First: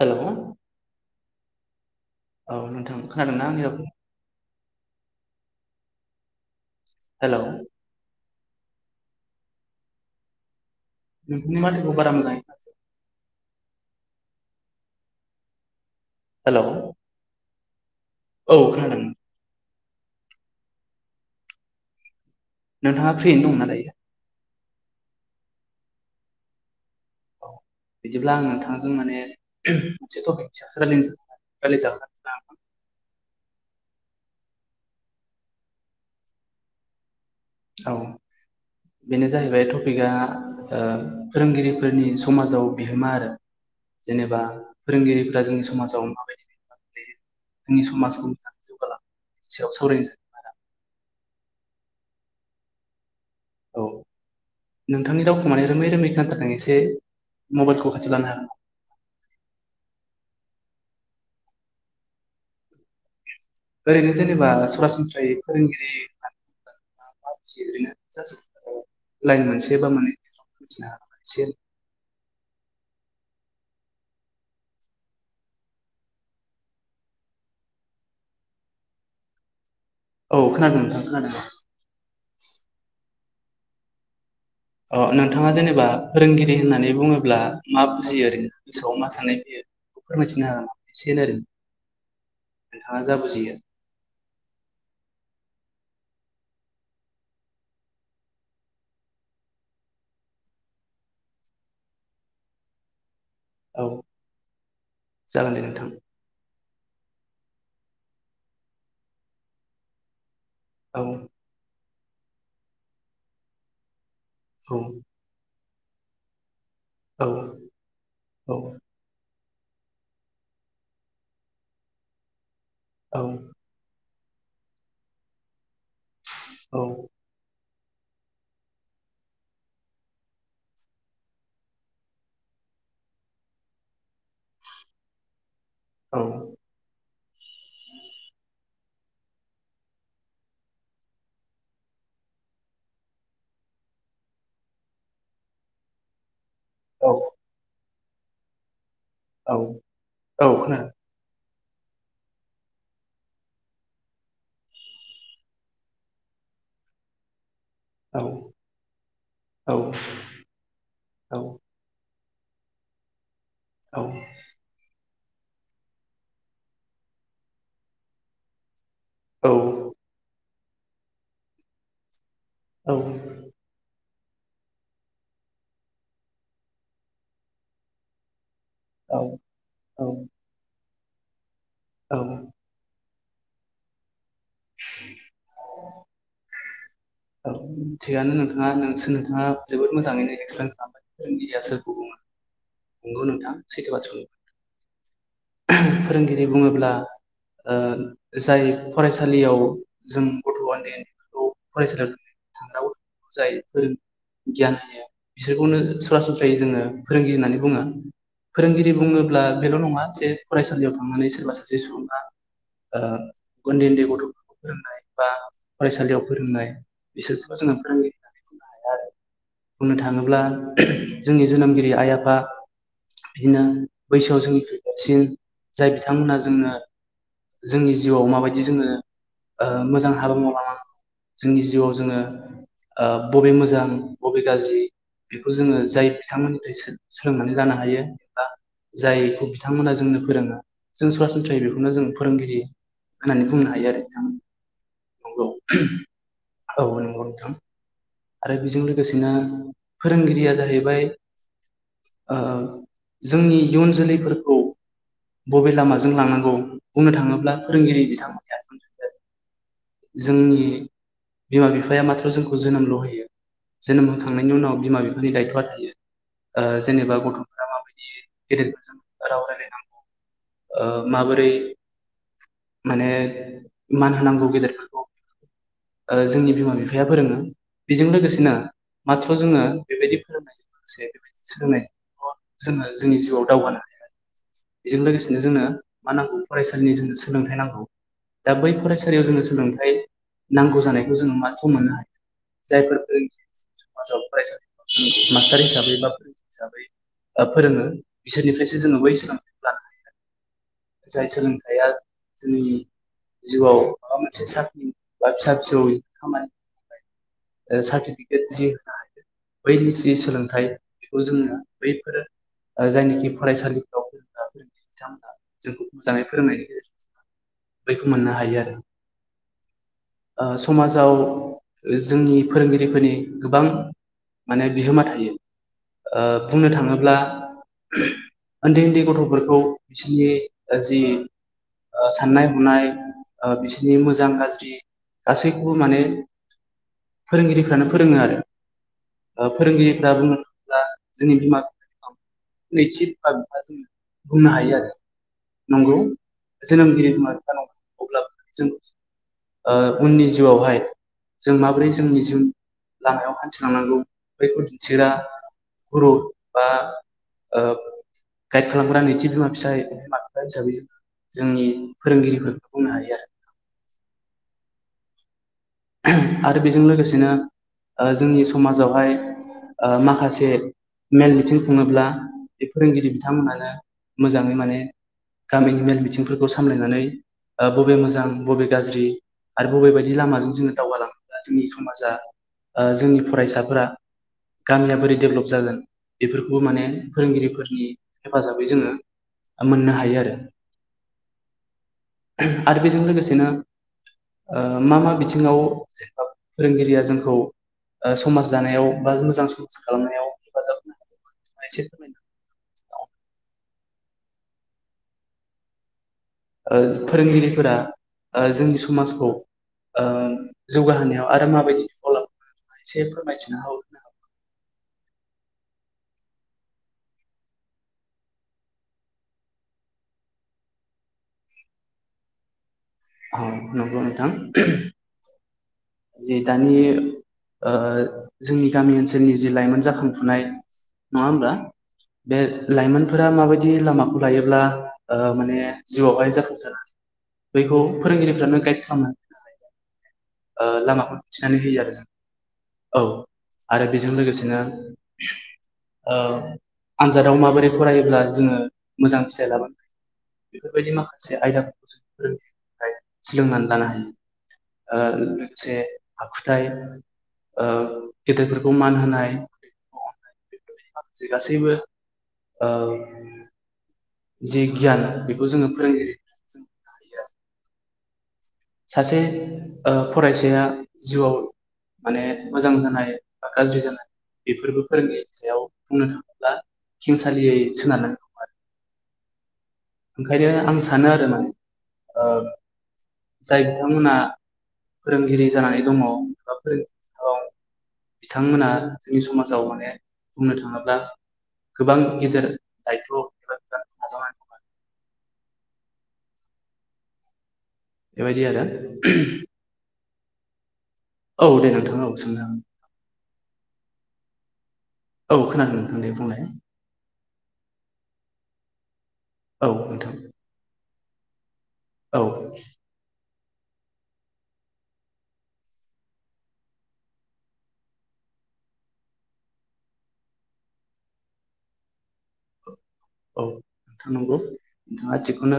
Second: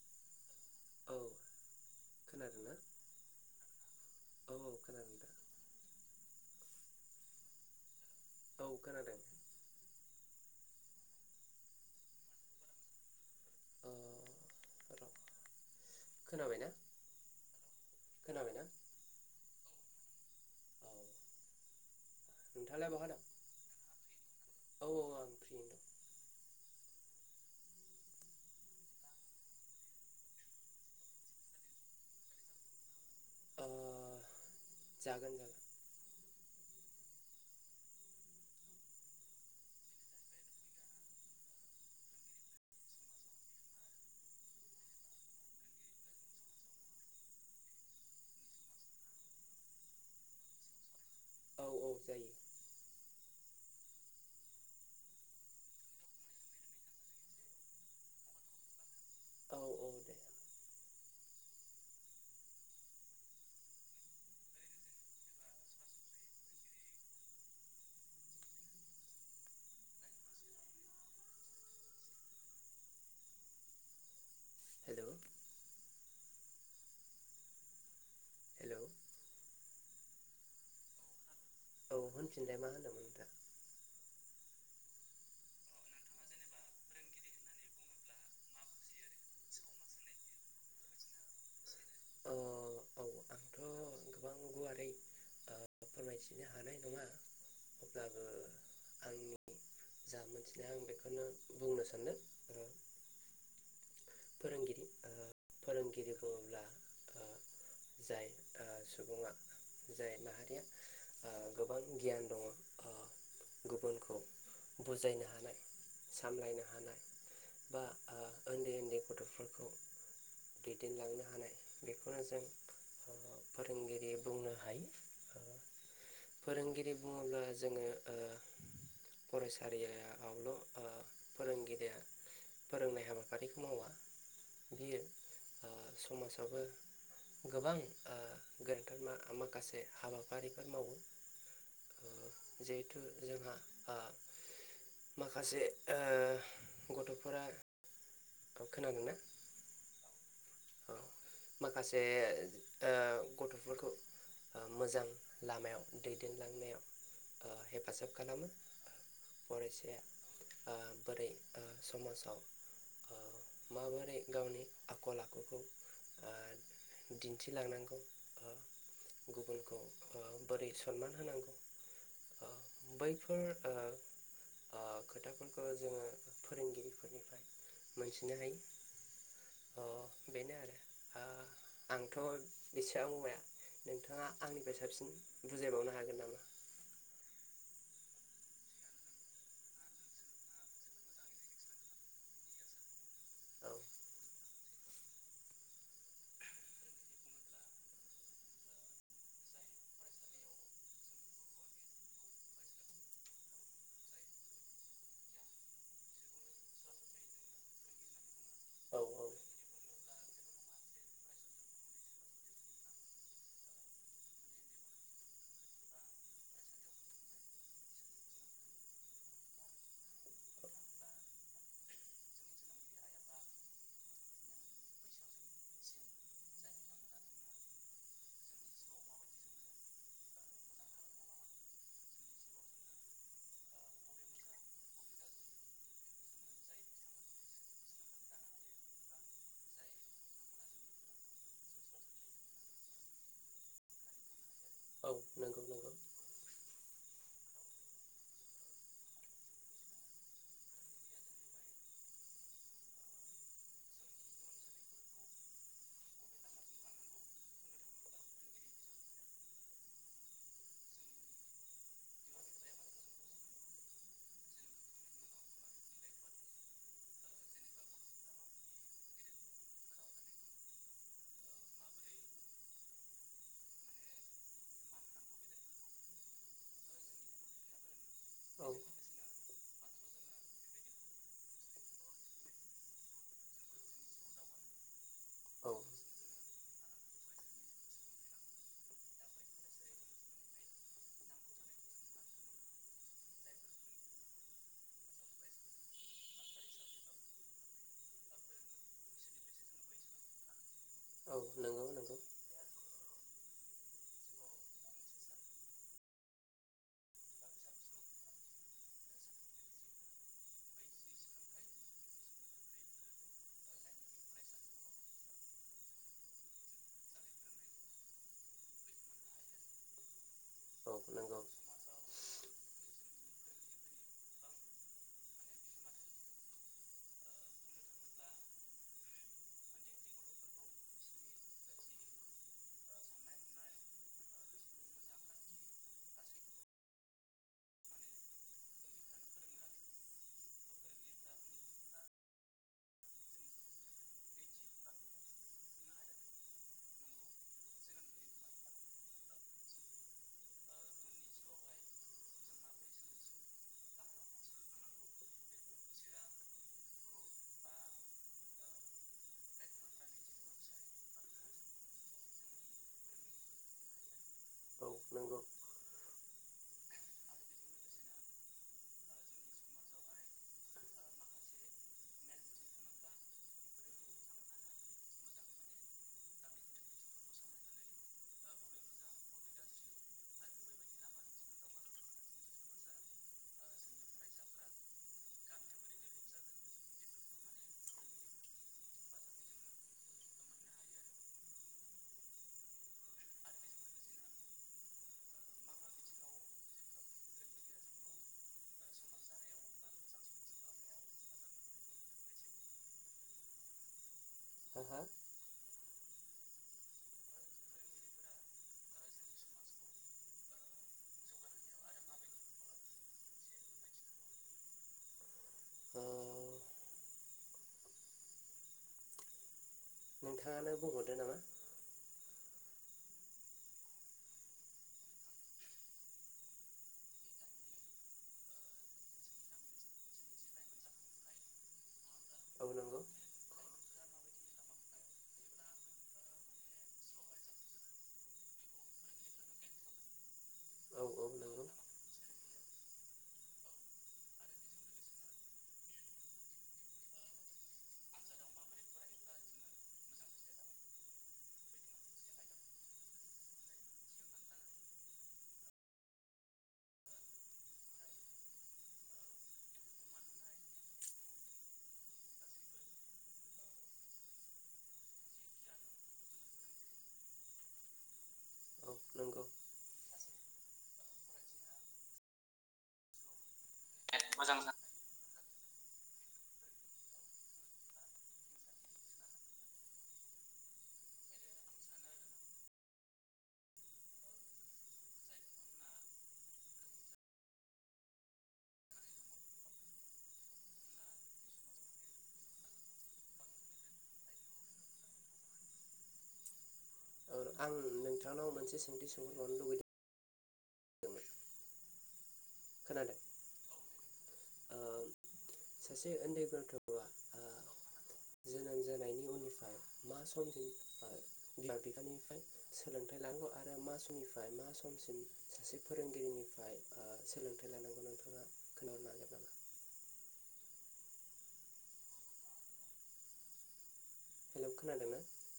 Hello औ औ खोनादोंना नोंथां खोनादोंना आंनि रावखौ औ औ खोनादों दा हेलौ औ खोनादों नोंथांनि माथोखौ बारा मोजाङै अ हेल' खोनाबाय ना औ खोनादों औ नोंथाङालाय बहा नोंथाङा दं फ्रियैनो दंना दायो औ औ आं फ्रियैनो दं [inaudible] बिदिब्ला आं नोंथांजों माने मोनसे टपिकनि सायावसो रायजलायनो सानदोंमोन रायलायजागोन आरोना [unintelligible] अ जागोन जागोन औ बेनो जाहैबाय टपिकआ ओ फोरोंगिरिफोरनि समाजाव बिहोमा आरो जेनेबा फोरोंगिरिफोरा जोंनि समाजाव माबायदि जोंनि समाजखौ [unintelligible] जौगा लांनायनि सायाव सावरायनो औ औ जायो औ नोंथांनि रावखौ माने रोमै रोमै खोनाथारदों एसे मबाइलखौ खाथियाव लानो हागोन नामा [inaudible] औ औ दे ओरैनो जेनेबा सरासनस्रायै फोरोंगिरि मा मिथियो ओरैनो जास्ट ओ लाइन मोनसे बा मानै मिथिनो हागो एसे हेलौ हेलौ औ औ खोनादों नोंथां खोनादों होनफिनलाय मा होनदोमोन नोंथां ओ नोंथाङा जेनेबा फोरोंगिरि होननानै बुङोब्ला मा बुजियो ओरै गोसोआव मा साननाय फैयो फोरमायथिना हो एसे आरो अ नोंथाङा औ जा आंथ' बुजियो [inaudible] गोबां गुवारै ओ फोरमायथिनो हानाय नङा अब्लाबो आंनि जा मोनथिनाय आं बेखौनो बुंनो सानदों आरो औ फोरोंगिरि ओ जागोन दे नोंथां फोरोंगिरि बुङोब्ला ओ जाय ओ सुबुंङा जाय माहारि औ गियान दंङ ओ गुबुनखौ औ बुजायनो हानाय सामलायना औ औ उन्दै गथ'फोरखौ दैदेनलांनो हानाय बेखौनो जों ओ औ फोरोंगिरि बुंनो हायो फोरोंगिरि बुङोब्ला जोङो ओ फरायसालिया आवल' फोरोंगिरिया फोरोंनाय हाबाफारिखौ मावा बियो ओ औ समाजावबो गोबां ओ गोनथार मा माखासे हाबाफारिफोर मावो ओ जिहेथु जोंहा आ माखासे ओ औ गथ'फोरा खोनादोंना? औ औ खोनादों। माखासे ओ गथ'फोरखौ ओ मोजां लामायाव दैदेनलांनायाव ओ हेफाजाब औ खालामो। औ फरायसाया आ बोरै औ ओ समाजाव? ओ माबोरै गावनि आ खलखौ ओ दिन्थिलांनांगौ ओ गुबुनखौ औ बोरै सनमान होनांगौ? ओ बैफोर औ ओ ओ खोथाफोरखौ जोङो फोरोंगिरिफोरनिफ्राय मोनथिनो हायो। औ अ औ। बेनो आरो ओ आंथ' औ बेसेबा बुंबाया नोंथाङा आंनिफ्राय साबसिन बुजायबावनो हागोन नामा? थिगआनो नोंथाङा नोंसोर नोंथाङा जोबोद मोजाङैनो एक्सप्लेन खालामबाय फोरोंगिरिया सोरखौ बुङो? नंगौ नोंथां औ सैथो बाद स फोरोंगिरि बुङोब्ला ओ जाय फरायसालियाव जों गथ' ओन्दै-ओन्दै खौ फरायसालियाव थांनांगौ जायो फोरों गियान होयो बिसोरखौनो सरासनस्रायै जोङो फोरोंगिरि होननानै बुङो। फोरोंगिरि औ बुङोब्ला बेल' नङा जे फरायसालियाव थांनानै सोरबा सासे सुबुङा ओ उन्दै-उन्दै गथ'फोरखौ फोरोंनाय बा फरायसालियाव फोरोंनाय बिसोरखौ जोंहा फोरोंगिरि होननानै बुंनो हाया आरो बुंनो थाङोब्ला जोंनि जोनोमगिरि आइ, आफा बिदिनो बैसोआव जोंनिख्रुइ देरसिन जाय बिथांमोनहा जोंनो जोंनि जिउआव माबायदि जोङो ओ मोजां हाबा मावलांनांगौ? जोंनि जिउआव जोङो ओ बबे मोजां बबे गाज्रि? बेखौ जोङो जाय बिथांमोननिफ्राय सो सोलोंनानै लानो हायो एबा जायखौ बिथांमोना जोंनो फोरोङो जों सरासनस्रायै बेखौनो जों फोरोंगिरि होननानै बुंनो हायो आरो बिथां नंगौ औ नंगौ नोंथां। आरो बेजों लोगोसेनो फोरोंगिरिया जाहैबाय ओ जोंनि इयुन जोलैफोरखौ बबे लामाजों लांनांगौ बुंनो थाङोब्ला फोरोंगिरि बिथांमोनहा जोंनि बिमा बिफाया माथ्र' जोंखौ जोनोमल' होयो। जोनोम होखांनायनि उनाव बिमा बिफानि दायथ'आ थायो ओ जेनेबा गथ'फोरा माबायदि गदेरखौ जों राव रायलायनांगौ ओ माबोरै माने मान होनांगौ गिदिर ओ जोंनि बिमा बिफाया फोरोङो बेजों लोगोसेनो औ माथ्र जोङो बेबायदि फोरोंनायजों लोगोसे बेबायदि सोलोंनायखौ जोङो जोंनि जिउआव दावगानो हायो आरो। बेजों लोगोसेनो जोंनो औ मा नांगौ फरायसालिनि जोंनो सोलोंथाइ नांगौ। दा बै फरायसालियाव जोङो सोलोंथाइ नांगौ जानायखौ जोङो माथ्र' मोननो हायो जायफोर समाजाव फरायसालि मास्टार हिसाबै बा फोरोंगिरि हिसाबै फोरोङो बिसोरनिफ्रायसो जोङो बै सोलोंथाइखौ लानो हायो। जाय सोलोंथाइया नंगौ नंगौ जोंनि जिउआव माबा मोनसे साख्रि बा फिसा फिसौ खामानि सार्टिफिकेट जि होनो हायो बैनि जि सोलोंथाइ बेखौ जोङो बैफोरो ओ जायनिखि फरायसालिफ्राव [unintelligible] फोरोंगिरि बिथांमोना जोंखौ मोजाङै फोरोंनायनि गेजेरजों बैखौ मोननो हायो आरो। ओ औ समाजाव नंगौ जोंनि फोरोंगिरिफोरनि गोबां माने बिहोमा थायो। ओ बुंनो थाङोब्ला ओनदै ओनदै गथ'फोरखौ बिसोरनि जि ओ साननाय हनाय ओ बिसोरनि मोजां गाज्रि गासैखौबो माने फोरोंगिरिफ्रानो फोरोङो आरो। ओ फोरोंगिरिफ्रा बुंनो थाङोब्ला जोंनि बिमा बिफानि नैथि बिमा बिफा जों बुंनो हायो आरो। नंगौ जोनोमगिरि बिमा बिफा नङा अब्लाबो जों ओ उननि जिउआवहाय जों माबोरै जोंनि जिउ लामायाव हान्थिलांनांगौ बैखौ दिन्थिग्रा गुरु बा ओ गाइद खालामग्रा नैथि बिमा फिसाय हिसाबै जोंनि फोरोंगिरिफोरखौ बुंनो हायो आरो। औ नोंगौ। आरो बेजों लोगोसेनो ओ जोंनि समाजावहाय ओ माखासे मेल मिथिं खुङोब्ला बे फोरोंगिरि बिथांमोनानो मोजाङै माने गामिनि मेल मिथिंफोरखौ सामलायनानै ओ बबे मोजां बबे गाज्रि आरो बबे बायदि लामाजों जोङो दावगालाङोब्ला जोंनि समाजा जोंनि ओ फरायसाफोरा गामिया बोरै डेभलप जागोन बेफोरखौबो माने फोरोंगिरिफोरनि हेफाजाबै जोङो मोननो हायो आरो। आरो बेजों लोगोसेनो ओ मा मा बिथिङाव जेनेबा फोरोंगिरिया जोंखौ ओ समाज दानायाव बा मोजां समाज खालामनायाव हेफाजाब होनो [unintelligible] हो हो? ओ फोरोंगिरिफोरा ओ जोंनि समाजखौ ओ जौगाहोनायाव आरो माबायदि बिफाव लाबोदों मोनसे फोरमायथिनो हाबावगोनना? औ। नोंथाङानो बुंहरदो नामा? औ नोंगौ नोंथां जे दानि ओ ओ जोंनि गामि ओनसोलनि जि लाइमोन जाखांफुनाय नङा होमब्ला? बे औ नंगौ लाइमोनफोरा माबायदि लामाखौ लायोब्ला ओ माने जिआवहाय जाफुंसार बेखौ फोरोंगिरिफ्रानो गाइड खालामनानै होयो ओ औ लामाखौ औ थिनानै नंगौ होयो आरो जों औ आरो बेजों लोगोसेनो ओ आन्जादाव माबोरै फरायोब्ला जोङो मोजां फिथाइ लाबोनो हायो। बेफोरबायदि माखासे आयदाफोरखौ जों फोरों सोलोंनानै लानो हायो। ओ लोगोसे आखुथाय। ओ गेदेरफोरखौ मान होनाय। माखासे गासैबो ओ जि गियान बेखौ जोङो फोरोंगिरि जों मोननो हायो आरो। औ सासे नंगौ ओ फरायसाया जिउआव माने मोजां जानाय बा गाज्रि जानाय बेफोरबो फोरोंगिरि सायाव बुंनो थाङोब्ला खेंसालियै सोनारनानै दं आरो। ओंखायनो आं सानो आरो माने ओ जाय बिथांमोनहा फोरोंगिरि जानानै दङा एबा फोरोंगिरि हाबा मावो बिथांमोना जोंनि समाजाव माने बुंनो थाङोब्ला गोबां गिदिर दायथ' एबा बिबान नाजावनानै दङ। ओ आं बेबायदि नोंथांनाव आरो। मोनसे सोंथि सोंहरबावनो औ दे नोंथाङा औ सोंनो हागोन। खोनालाय औ खोनादों नोंथां दे बुंनाय? उन्दै गथ'आ ओ जोनोम जानायनि औ उननिफ्राय नोंथां। बि फाननिफ्राय औ सोलोंथाइ लानांगौ आरो मा समनिफ्राय मा समसिम सासे फोरोंगिरिनिफ्राय सोलोंथाइ लानांगौ नोंथाङा खोन्थाहरनो हागोन [unintelligible] नामा? औ नंगौ हेलौ आ खोनादोंना? जिखौनो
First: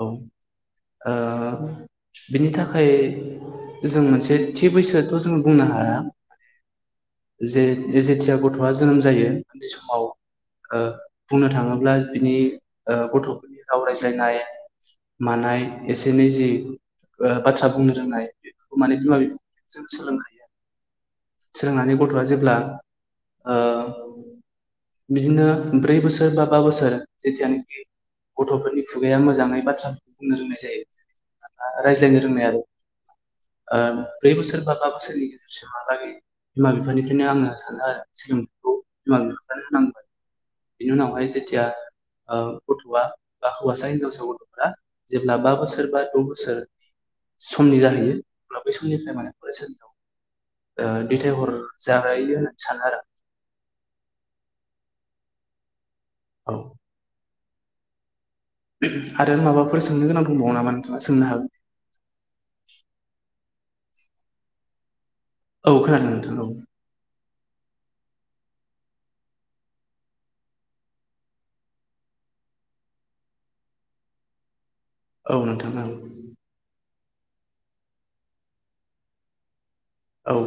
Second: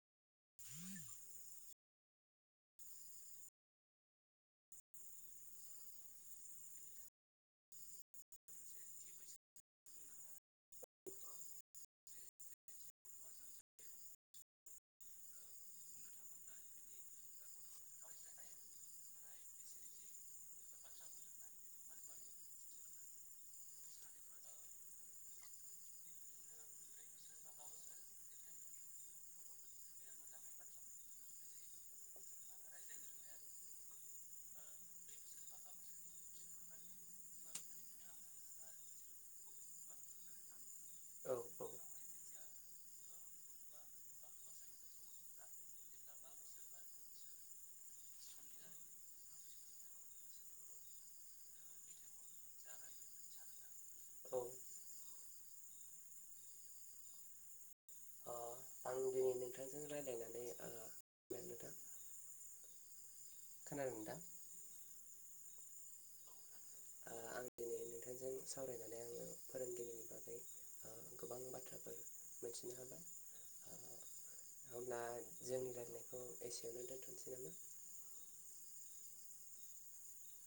औ आ बिनि थाखाय जों मोनसे थि बैसोथ' जों बुंनो हाया जे जेथिया गथ'आ जोनोम जायो उन्दै समाव ओ बुंनो थाङोब्ला बिनि ओ गथ'फोरनि राव रायज्लायनाय मानाय एसे एनै जि बाथ्रा बुंनो रोंनाय बेफोरखौ माने बिमा बिफा जों सोलोंखायो आरो। सोलोंनानै गथ'आ जेब्ला ओ बिदिनो ब्रै बोसोर बा बा बोसोर जथियानोखि गथ'फोरनि खुगाया मोजाङै बाथ्रा बुंनो रोंनाय जायो रायज्लायनो रोंनाय आरो। ओ ब्रै बोसोर बा बा बोसोरनि गेजेरसिमहालागै बिमा बिफानिफ्रायनो आङो सानो आरो सोलोंथाइखौ बिमा बिफानो होनांगोन बेनि उनावहाय औ जेथिया औ ओ गथ'आ बा हौवासा हिन्जावसा गथ'फोरा जेब्ला बा बोसोर बा द' बोसोर समनि जाहैयो अब्ला बे समनिफ्राय माने फरायसालियाव ओ दैथायहर जाहायो होननानै सानो आरो। ओ औ। आं आरो दिनै माबाफोर नोंथांजों सोंनो गोनां रायलायनानै दंबावो नामा नोंथाङा सोंनो ओ हागोन। नोंथां खोनादों दा? औ खोनादों नोंथां औ। ओ आं दिनै नोंथांजों सावरायनानै आङो फोरोंगिरिनि बागै। गोबां बाथ्राफोर मिथिनो हाबाय। होमब्ला औ नोंथां ओ। थसै नामा [unintelligible] औ